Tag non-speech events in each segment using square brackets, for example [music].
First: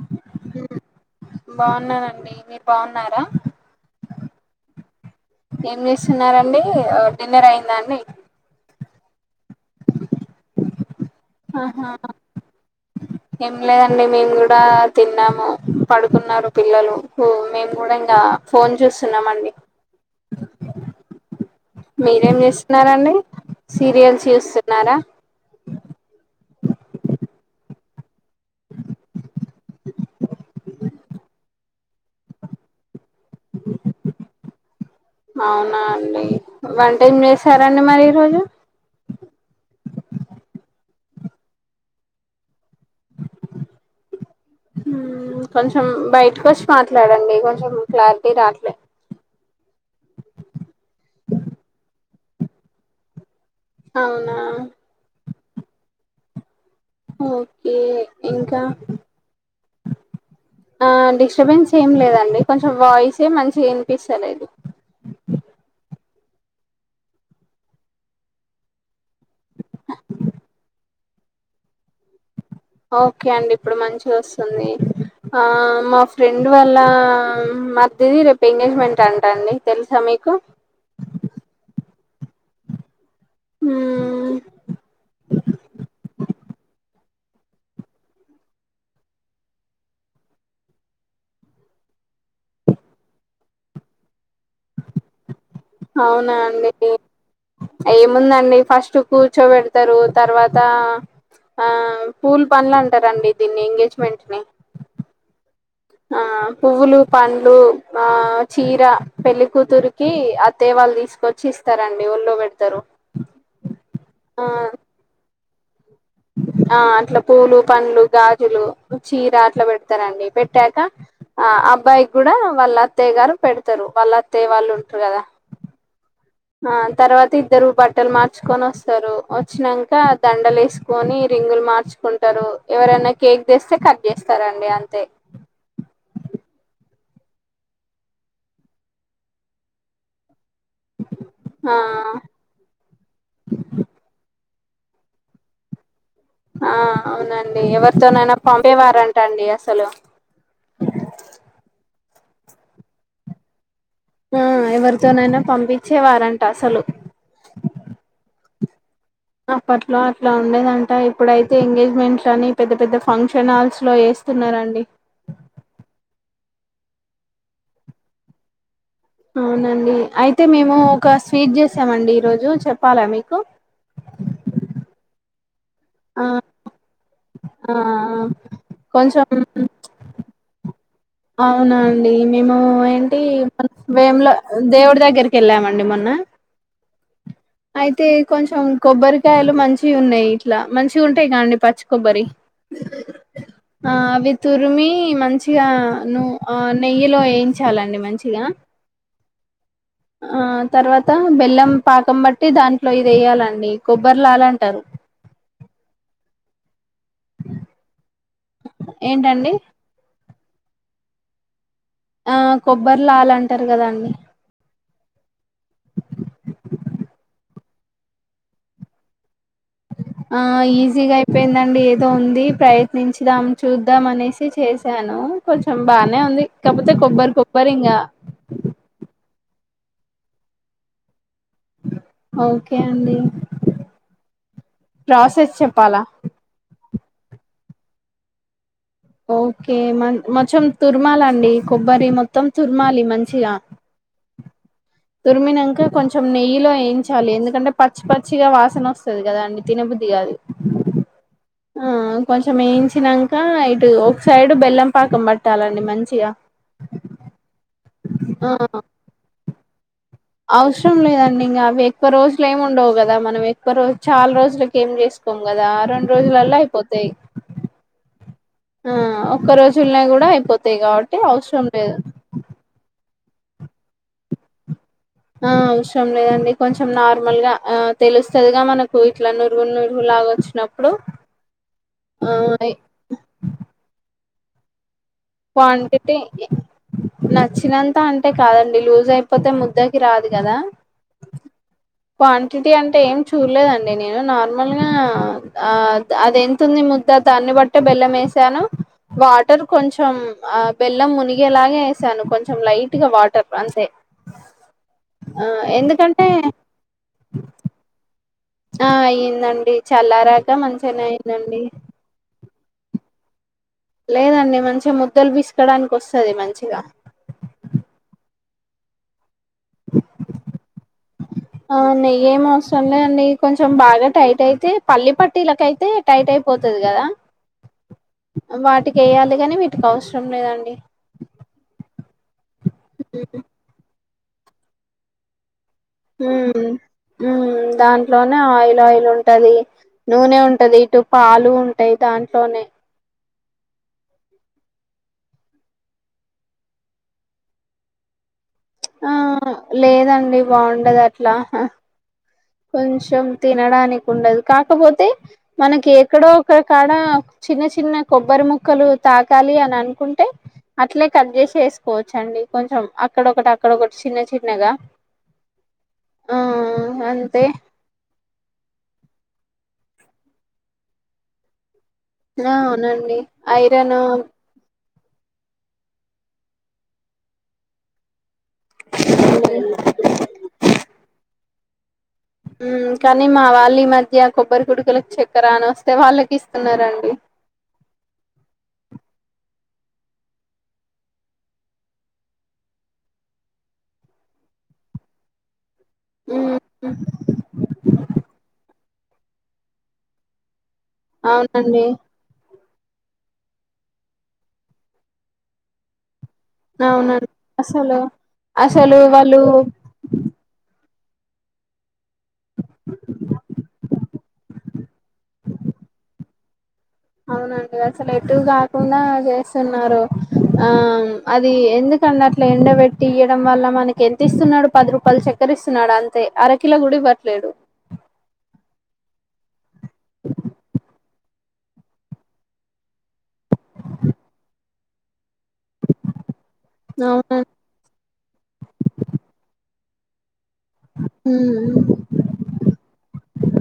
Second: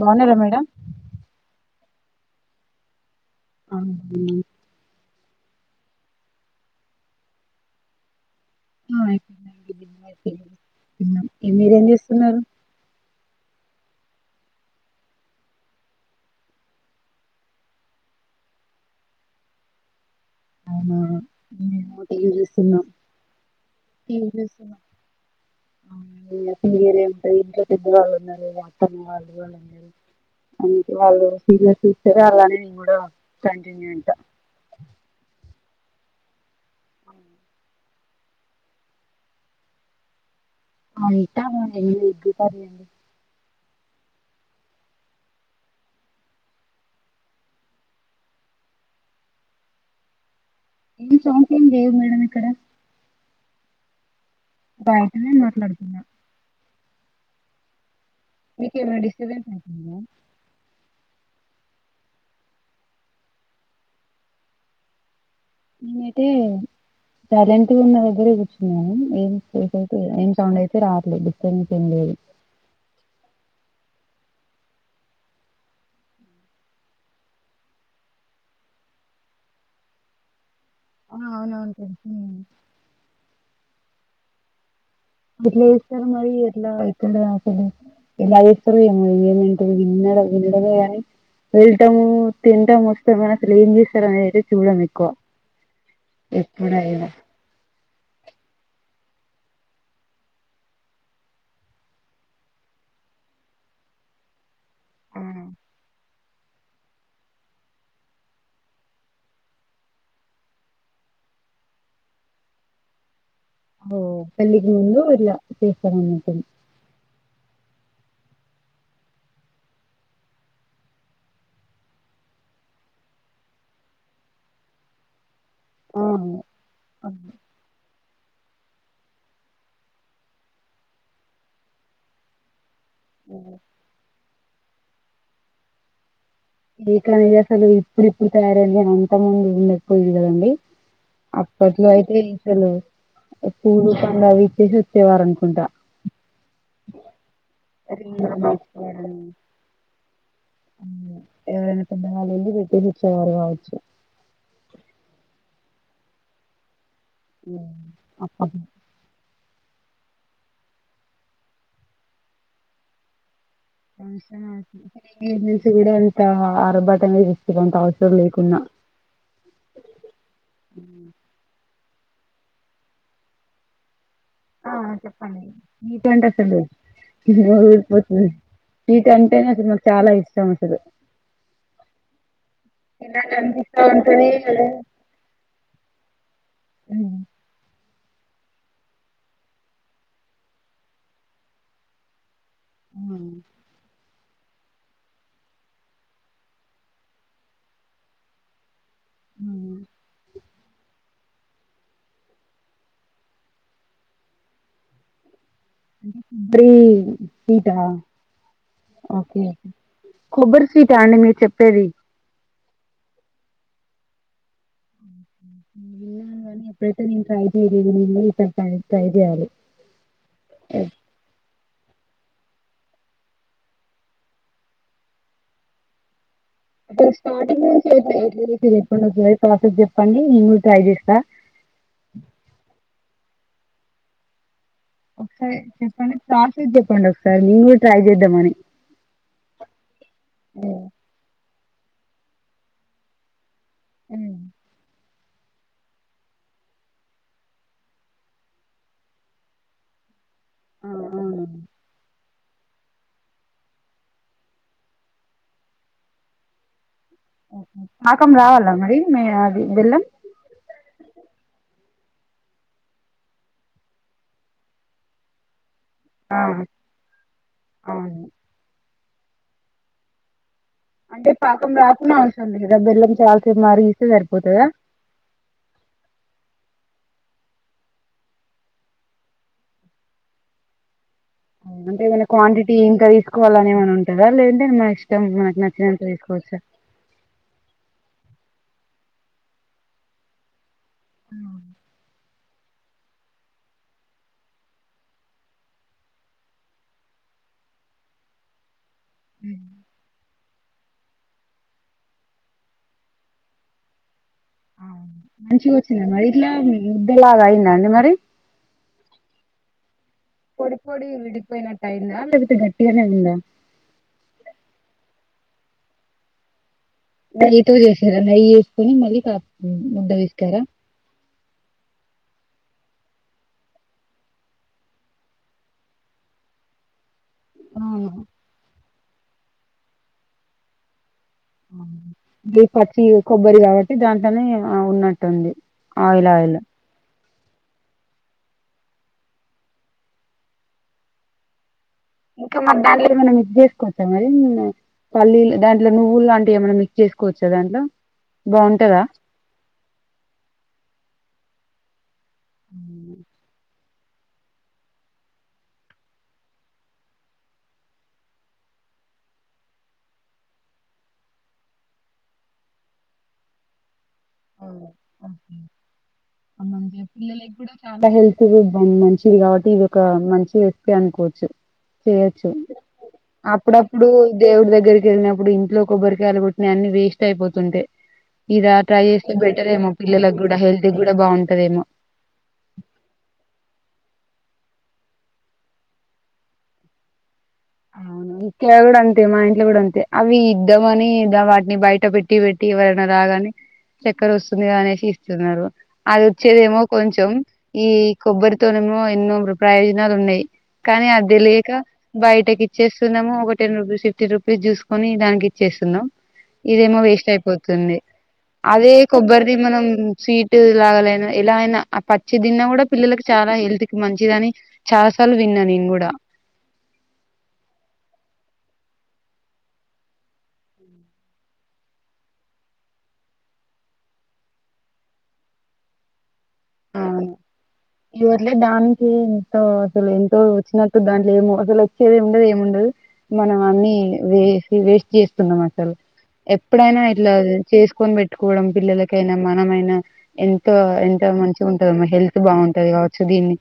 బాగున్నారా మేడం ఉన్నానండి మీరు బాగున్నారా ఆ ఏం చేస్తున్నరండి డిన్నర్ అయిందా అండి ఆ అయిపోఇందండి ఇ మీరు ఆహా ఎంత చెస్తున్నారు ఏం లేదండి మేము కూడా తిన్నాము పడుకున్నారు పిల్లలు మేము కూడా ఇంకా ఫోన్ చేూస్తున్నామండి అవునా టీవీ చూస్తున్నాం చేస్తున్నారండి సీరియల్స్ చూస్తున్నారా పెద్దవాళ్ళు ఉన్నారు మా అత్తమ్మ వాళ్ళు వాళ్ళు ఉన్నారు అందుకే వాళ్ళు సీనియస్ చూస్తూన్నారు అలానేే నేను కూడా కంటిన్యూ ఇంకా అవునా అండి వంట ఏం చేశారండి మరి రోజు అంటా మండి ఎగ్ కర్రీ ఎంద్ కొంచెం బయటికొచ్చి మాట్లాడండి కొంచెం క్లారిటీ రాట్లే ఏం సౌండ్స్ ఏం లేవు మేడం ఇక్కడ అవు బయటనే మాట్లాడుతున్నా ఓకే ఇంకా మీకు ఎమన్న డిస్టబెన్స్ అయితుందా ఆ డిస్టర్బెన్స్ ఏం లేదండి కొంచెం వాయిసే మంచిగా వినిపిస్తాలేదు నయితే సైలెంట్ ఉన్న దగ్గర కూర్చున్నాను ఏం స్పేష అయితే ఏం సౌండ్ అయితే రావట్లేదు డిస్టబెన్స్ లేదు ఓకే అండి ఇప్పుడు మంచి వస్తుంది ఆ మా ఫ్రెండు వాళ్ళ మరిదిది రేపు ఎంగేజ్మెంట్ అంటా అండి తెలుసా మీకు ఆ అవునవును తెలిసిందండి మ్మ్ ఎట్ల చేస్తరు మరి ఎట్లా ఏ తొందర అసలు ఎలా చేస్తారో ఏమో ఏమంటారు విన్నడమే కాని వెళ్తము తింటాం వస్తాం అసలు ఏం చేస్తారు అని అయితే చూడం ఎక్కువ అవునా అండి ఎప్పుడైనా ఏముందండి ఫస్ట్ కూర్చో పెడుతరు తర్వాత ఆ పూల పండ్లు అంటారండి దీన్ని ఎంగేజ్మెంట్ ని ఆ పువ్వులు పండ్లు ఆ చీర పెళ్లికూతురికి అత్తయ్య వాళ్ళు తీసుకొచ్చి ఇస్తారండి ఒళ్ళో పెడతారు ఓ పెళ్లి ఆ కి ముందు ఇట్ల చె స్థారాన్నట్టు ఆ అట్లా పూలు పండ్లు గాజులు చీర అట్లా పెడతారండి పెట్టాక ఆ అబ్బాయి కూడా వాళ్ళ అత్తయ్య గారు పెడతరు వాళ్ళ అత్తయ్య వాళ్ళు ఉంటరు కదా ఆ ఆ తర్వాత ఇద్దరు బట్టలు మార్ ఇచ్చుకొని వస్తరు వచ్చినంక దండలు వేసుకొని రింగులు మార్చుకుంటరు ఎవరన్న కేక్ తెస్తే కట్ చేస్త సరే అండి అంతే కేక్ అనేది అసలు ఇప్పుడు ఇప్పుడు తయారైందేమో అంత ముందు ఉండకపోయేది కదండి ఆ అప్పట్లో అయితే పైసలు పూలు పండ్లవి చేసి వచ్చేవారనుకుంటా ఆ అవునండి ఎవరితొనైనా రింగులు పంపేవారంట అండి అసలు మ్ ఎవరైన పెద్దవాళ్ళు వెళ్ళి పెట్టిపిచ్చేవారు కావచ్చు ఉమ్ ఎవరితోనైనా పంపించేవారంట అసలు హుమ్ అ ఆ అప్పట్లో అట్లా ఉండేదంట ఇప్పుడైతే ఎంగేజ్మెంట్లని పెద్ద పెద్ద ఫంక్షన్ హాల్స్ లో ఫంక్షన్ వేస్తున్నారండి హాల్స్ ఎంగేజ్మెంట్ కూడా అంతా ఆర్భటంగా చేస్తురు అంత అవసరం లేకున్నా అవునండి అయితే మేము ఒక స్వీట్ చే చేసామండి ఈ రోజు చెప్పాల మీకు అ చెప్పండి స్వీట్ ఆ అంటే అసలు నోరు ఆ ఊరిపోతుంది స్వీటు కొంచెం అంటేనే అసలు మాకు చాలా ఇష్టం అసలు అవున అండి మేము ఏంటి వేములో దేవుడి దగ్గరికి వెళ్ళామండి మొన్న అయితే కొంచెం కొబ్బరికాయలు మంచి ఉన్నాయి ఇట్ల మంచి ఉంటాయి కాండి పచ్చి కొబ్బరి ఆ అవి తుర్ మి మంచిగ అను ఆ నెయ్యిలో వయించాలండి మంచిగా ఊహు ఆ తర్వాత బెల్లం పాకం బట్టి దాంట్లో ఇది వేయ్యాలండి కొబ్బరి లాలంటారు బ్రి స్వీట ఓకే ఏంటండి కొబ్బరి స్వీటా అండి మీరు చెప్పేది ఆ కొబ్బరి లాల అంటారు కదండి విన్నాను కానీ ఎప్పుడైతే నేన ట్రై చేయలేదు నేను ఈ సారి ట్రై చేయాలి ఆ ఈజీగ అయిపోయింద అండి ఏదో ఉంది ప్రయత్నించిదాం చూద్దాం అనేసి చేశాను కొంచెం బానే ఉంది కాకపోతే అటె కొబ్బరి స్టార్టింగ్ కొబ్బరి నుంచి ఇంగా ఇక ప్రాసెస్ చెప్పండి నేను కూదా ట్రై చేస్తా ఓకే అండి ప్రాసెస్ ఒకసారి చెప్పాలా చెప్పండి. ప్రసేస్ చెప్పండి ఒక సరి నింగుడ్ ట్రై చేద్ద మనీ ఓకే మన్ మొచం తుర్మాల అండి. కొబ్బరి మొత్తం తుర్మాలి మంచిగా. ఉమ్, తురిమినంక. కొంచెం నెయ్యిలో ఏయించాలి. ఎందుకంటే పచ్చి పచ్చిగా వాసన వస్తది కదా అండి. తినబుద్ధి గా. ఆ అవును ఆహ్ కొంచెం వేయించిన్నంక. ఇటు ఒక సైడ్ బెల్లం పాకం పట్టాలండి మంచిగా. ఉహ్ హు పాకం రావాలా మరి మే అది బెల్లం. అవ్శ్రం లేదండి ఇంగా. అవి ఎక్కువ రోజులు ఏమి ఉండవు కదా, మనం ఎక్కువ రోజు చాలా రోజులక్ ఏం చేసుకోం కదా. రెండు ఆ రోజులల్ల అయిపోతాయి. అవును ఆహ్ ఒక్క రోజుల్నే కూడా అయిపోత్ అంటే పాకం రాకున్నా అవసరం లేదా బెల్లంద్. చల్ సేప్ మరిగిస్తే సరిపోతదా. ఆహ్ అవసరం లేదండి కొంచెం నార్మల్గా. ఆహ్ తెలుస్తదిగా మనకు ఇట్లా నురువు నురువులాగా వచ్చినప్పుడు. అంటే ఏమైనా ఆ క్వాంటిటీ ఇంకా తీసుకోవాలనే మనే ఉంటాద్ దా. లేనంటే మాన్ ఇష్టం. మనకు నచ్చినంత క్వాంటిటీ తీసుకోవచ్చా నచ్చినంత. అన్ అంటే కాదండి లూజ్ అయిపోతే ముద్దకి రాదు. కదా ఉహ్ అవున్ క్వాంటిటీ అంటే ఏం చూడలేదండి. నేను నార్మల్గా ఆ అది ఎంతుంది. ముద్ద దాన్ని బట్టే బెల్లం ఏసాను. వాటర్ కొంచ్ ఆ బెల్లం మునిగేలాగే ఏసాను. కొంచెం లైట్ గా వాటర్ అంతే ఆవు ఆ మంచిగా వచ్చిందా మరి ఎందుకంటే ఇట్లా ఉహ్ డిలాగా అయిందాండి మరి. అహ్ ఆయిందండి. చల్లరాక పొడి మంచిగానే పొడి అయిందండి. విడిపోయినట్టు అయిందా లేకపోతే గట్టిగానే ఉందా. లేదండి మంచిగా ముద్దలు పిస్కాడానికి వస్తది. మంచిగా నెయ్యితో జెసిర్ గాద. నెయ్యి ఏసుకొని మల్లి కా ఉహ్ ముంద్ధవిష్కాడా ఆహ్ నెయ్యేం అవసరం లే అండి. కొంచెం బాగా టైట్ అయితే పల్లి పట్టీలక అయితే టైట్ అయిపోతది. కదా వాటిక్ ఏయాలి గాని వీటికి అవ్శ్రం లేదండి. గి పచ్చియి ఉ కొబ్బరి కావట్టి దా దని ఆ ఉన్నట్టుంది ఆయిల్ ఆయిల్ ఉమ్ ఉమ్ దాంట్లోనే ఆయిల్ ఆయిల్ ఉంటది నూనె ఉంటది ఇటు పాలు ఉంటాయి దాంట్లోనే ఇవి చేసుకోవచ్చా మరి పల్లీలు దాంట్లో నువ్వు లాంటివి ఏమైన్నా మిక్స్ చేసుకోవచ్చా దాంట్లో బాగుంటదా ఆ లేదండి బాగుండది అట్లా అట్ల కొంచెం తినడాని ఉండదు కాకపోతే మనకి ఎక్కడో ఒక్క కాడ చిన్న చిన్న కొబ్బరిముక్కలు తకాలి అని అనుకుంటే అట్లే కట్ చేసి ఏసుకోవచ్చు అండి కొంచెము అక్కడోకటి అక్కడోకటి చిన్న చిన్నగా ఆ మంచిగా అంత పిల్లలకి చాలా హెల్త్ ది బన్ మంచిది కాబట్టి ఇది ఒక మంచి రెసిపీ అనుకోవచ్చు చేయొచ్చు ఆ అవునండి అప్పుడప్పుడు ఐరన్ దేవుడి దగ్గరికి వెళ్గినప్పుడు ఇంట్లో కొబ్బరికాయలు కోట్టినయి అన్ని వేస్ట్ అయిపోతుంటే ఇద ట్రై చేసి పెట్టారేమో పిల్లలకు గుడా హెల్త్ గుడా బా బవుంటదేమో ఉ కానీ మా వాళ్ళు ఈ మధ్య కొబ్బరి కుడుకులకు చక్కరాని వస్తే వాళ్ళకి ఇస్తున్నారండి అవును ఇక్కడ కూడా అంతే మా ఇంట్లో కూడా అంతే అవి ఇద్దాంమని వాటిని బయట పెట్టి పెట్టి ఎవరైనా రాగానే చక్కర వస్తుంది కద అనేసి ఇస్తున్నారు అది ఉమ్ వచ్చేదేమో ఉమ్, కొంచెం ఈ కొబ్బరితోనే ఉ ఎన్నో ము ప్రయోజనాలు ఉన్నాయి కానీ అదే లేక అవునండి బయ ట్టేకి ఇచ్చేస్తున్నాము ఒక టెన్ రూపీస్ పిఫ్టీ రూపీస్ చూసుకొని దానికి ఇచ్చేస్తున్నాం ఇదేమో వేస్ట్ అవునండి అయిపోతుంది అసలు అదే అసలు వాళ్ళు కొబ్బరిది మనం స్వీట్ లాగాలే ఎలా అయిన పచ్చి దిన్న కూడా పిల్లలకి చాలా హెల్త్ మంచిదని చాలా సార్లు విన్నా నేను కూడా అవునండి అసలు ఎటు కాకుండా చేస్తున్నారు ఆ అది ఎందుకండి అట్లా ఎండబట్టి ఇయడం వల్ల మనకి ఎంత ఇస్తున్నాడు పది రూపాల చక్కర ఇస్తున్నాడు అంతే అర కిల గుడ ఇవ్వట్లేడు తేనే తో అసలు ఎంతో వచ్చినట్టు దాన్ని లెమో అసలు వచ్చేది ఉండదు ఏమిండదు మనం అన్ని వేసి వేస్ట్ చేస్త కున్నం అసలు ఎప్పుడైనా ఇట్లా అవును చేసుకొని పెట్టుకోవడం పిల్లలకైనా మనమైనా ఎంతో ఎంతో మంచి ఉమ్, ఉంటదమ్మా హెల్త్ బావుంటది కావట్ సో దీన్ని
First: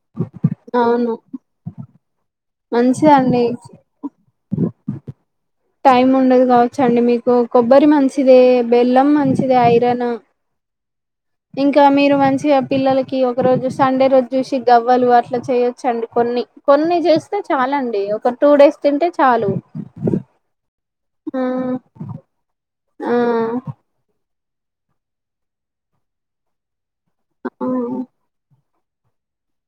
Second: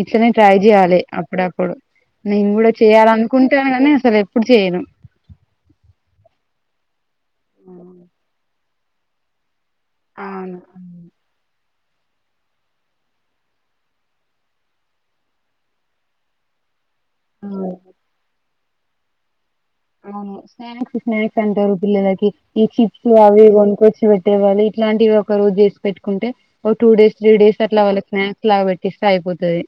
ఇ సో నేన్ ట్రై చేయ్యాలి అవును అప్పుడప్పుడు నేను కూడ మంచిదండి చేయాలనుకుంటాన్న కానీ అసల్ ఎప్ ఇప్పుడు చేయను టైమ్ ఉండదు కావచ్చండి మీకు కొబ్బరి మంచిదే బెల్లం మంచిదె అఐ డణ ఇంకా మీరు మంచిగా పిల్లలకి ఒక రోజు సండే రోజు చూసి గవ్వలు అట్లా చేయొచ్చండి కొన్ని కొన్ని చేస్తే చాలండి ఒక టూ డేస్ తింటే చాలు అవును స్నాక్స్ ఆ స్నాక్స్ అంటారు పిల్లలకి ఈ చిప్స్ ఆ అవి ఇవి కొనుకొచ్చి పెట్ టె వాళ్ళు ఇట్లాంటివి ఒక రోజు చేసి పెట్టుకుంటే ఒక టూ డేస్ త్రీ డేస్ ఆ అట్లా వాళ్ళకి స్నాక్స్ లాగా పెట్టిస్తే అయిపోతది.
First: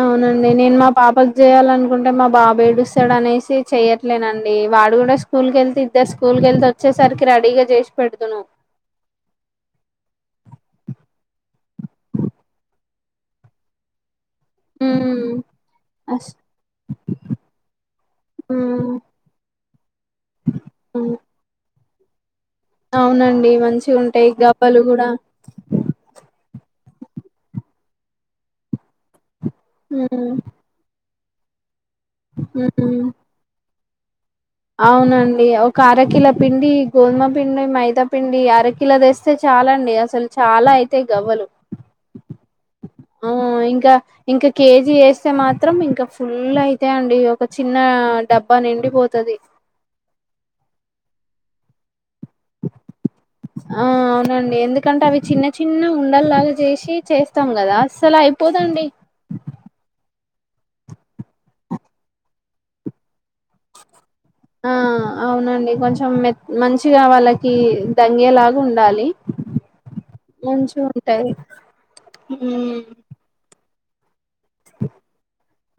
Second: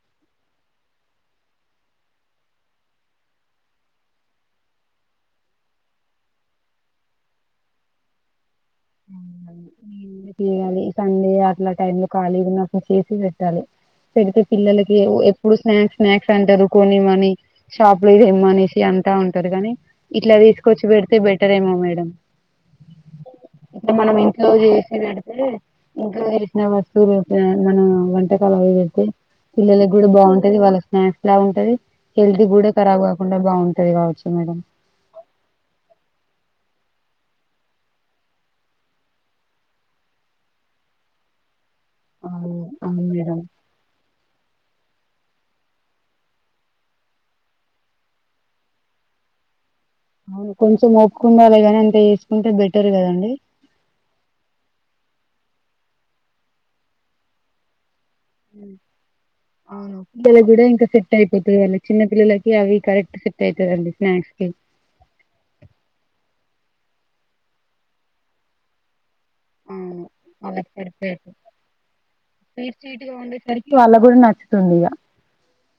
అవునండి నేను మా పాపకు చేయాలనుకుంటే, మా బాబ్ ఏడుస్తాడు అనేసి చెయట్లేదండి. వాడు కూడ స్కూల్కెళ్తే ఇద్దర్ స్కూల్ కెళ్ళి వచ్చేసరికి రడీగా చేసి పెడుదును. చేయాలి సండే అట్లా టైమ్ లో ఖాళీగున్నప్పుడు చేసి పెట్టాలి. పెడితె పిల్లలకి హ్మ్. ఎప్పుడు స్నాక్స్ అస్ స్నాక్స్ అంటారు కొనీమని షాప్ లో దెమ్మనేసి హ్మ్. అంటా ఉంటారు కానీ ఇట్లా తీసుకొచ్చి పెడితే బెటర్ ఏమో మేడం అ అవునన్ ఇట్ల మనం ఇంట్లో చేసిబెడితే ఇంట్లోవారి ఫేమస్ తిరిగొత్తాయేమో మనం వంటకాలు అవి పెడితె పిల్లలకి గుడా హ్మ్. బాగుంటది వాళ్ళకి స్నాక్ లా ఉంటది. హెల్ద్ గూడ ఖరాబ్ హ్మ్. కాకుండా బాన్ తయి కావచ్చు మేడం అవునండి ఒక అరకిల పిండి గోధుమపిండి మైదాపిండి అరకిలో వేస్తే చాలండి అసలు చాలా అయితయి గవ్వలు. అవును అవును ఆ మేడం ఇంకా ఇంకా కేజీ ఏస్ స్తే మాత్రం ఇంక ఫుల్ అయితాయండి ఒక చిన్న డబ్బా నిండిపోతది. అవును కొంచెం ఓపికున్నాలె గాని అంటే ఆ అవునండి ఎందుకంటే అవి చిన్న చిన్న ఉండల్లాగ చేసి చేస్తాం కదా అస్సల్ అయిపోదండి పిల్లల్కూడ ఇంక సెట్ అయిపోద్ది వాళ్ళ చిన్న పిల్లలకి అవి కరెక్ట్ సెట్ అయితదండి స్నాక్స్ కి ఆ అవునండి కొంచెం మె మంచి చ్చిగా వాళ్ళకి దంగేలాగా ఉండాలి మంచిగా ఉంటాయి అలాగ గురి నా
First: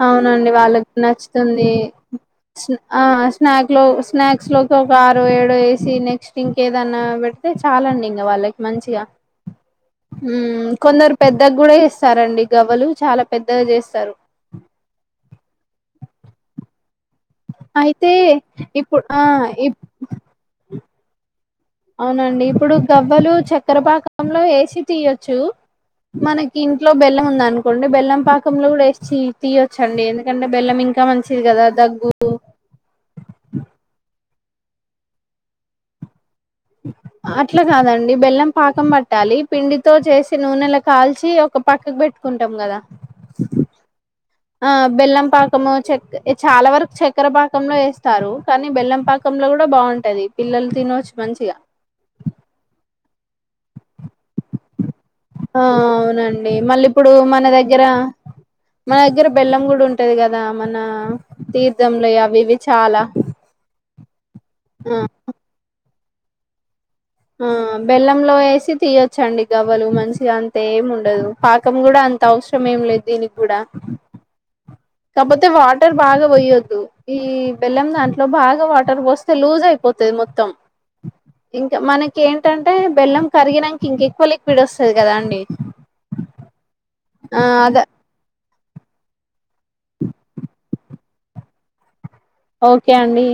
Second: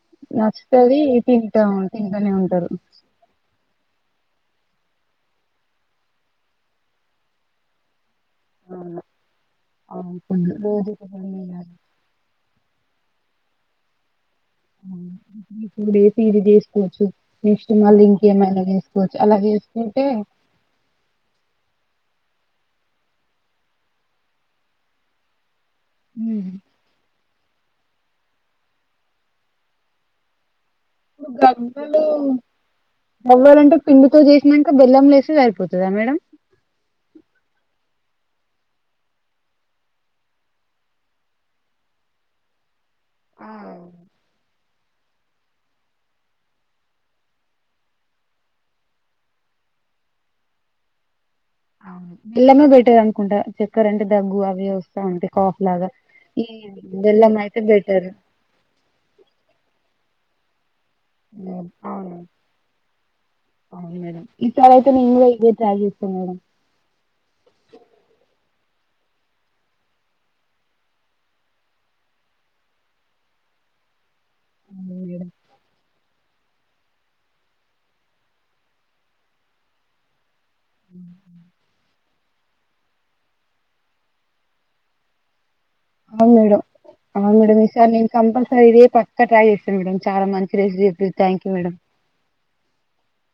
అవునండి వాళ్ళకి తింటా నచ్చుతుంది తింటనే ఉంటారు ఆ స్నాక్ లో స్నాక్ నక్ లో ఒక ఆరు ఏడ వేసి నెక్స్ట్ ఇంకేదన్నా పెడితే చాలా అండి ఇంకా వాళ్ళకి మంచిగా ఉ అవును రోజు కొందరు పెద్దగా కూడా చేస్తారండి గవలు చాలా పెద్దగా చేస్తారు డేసి ఇది చేసుకోవచ్చు నెక్స్ట్ మళ్ళీ అయితే ఇంకేమైనా ఇప్పుడు చేసుకోవచ్చు ఆ అలా ఇప్ చేసుకుంటే అవునండి ఇప్పుడు గవ్వలు చక్కెరపాకంలో ఏసి తీయచ్చు హ్మ్. మనకి ఇంట్లో బెల్లం ఉందం అనుకొండి బెల్లం పాకంలో కూడా వేసి తి తీయొచ్చండి ఎందుకంటే బెల్లం ఇంకా మంచిది కదా గవ్వలు దగ్గు గవ్వలుంటే పిండితో చేస్ నక బెల్లం లేసిది అయిపోతుదా మేడం అట్లా కాదండి బెల్లం పాకం పట్టాలి పిండితో చేసే నూనెలా కాల్చి ఒక పక్కకు పెట్టుకుంటాం కదా ఆ బెల్లం పాకము చ చాలా వరకు చక్కెర పాకంలో వేస్తారు, కానీ బెల్లం పాకంలో కూడా బాగుంటది పిల్లలు తినొచ్చు ఎలమ బెటది అందకుంట చక్కెర అంటే దగ్గు అవి వస్తా ఉంటాయి కాఫ్ ఆ లాగా ఈ అవునండి మళ్ళీ ఇప్పుడు వెల్లమ మన అయితే దగ్గర బెటర్ మన దగ్గర బెల్లం కూడా ఉంటది కదా మన తీర్థంలో అవి ఇవి చాలా ఈ సర యితే ఆ నింగ్ ఇదతే ఆగితే [inaudible] ఆ బెల్లంలో వేసి తీయొచ్చండి గవ్వలు మంచిగా అంత ఏమి ఉండదు, పాకం కూడా అంత అవసరం ఏమి లేదు దీనికి కూడా అవును మేడం. కాకపోతే వాటర్ భాగం పోయొద్దు ఈ బెల్లం దాంట్లో బాగా వాటర్ పోస్తే లూజ్ అయిపోతుది మొత్తం ఇంకా మనకి ఇంక ఏంటంటే బెల్లం కరిగినక ఇంకెక్కువ లిక్విడ్ వస్తుంది కదా అండి అవు మేడ అవు ఆ అద మేడసార్ కంపల్స స ఇదే పక్క ట్రాై చేస్త మేడం చాలా మంది రేసి చెప్పి థ్యాంక్ యూ మేడమ్ ఓకే అండి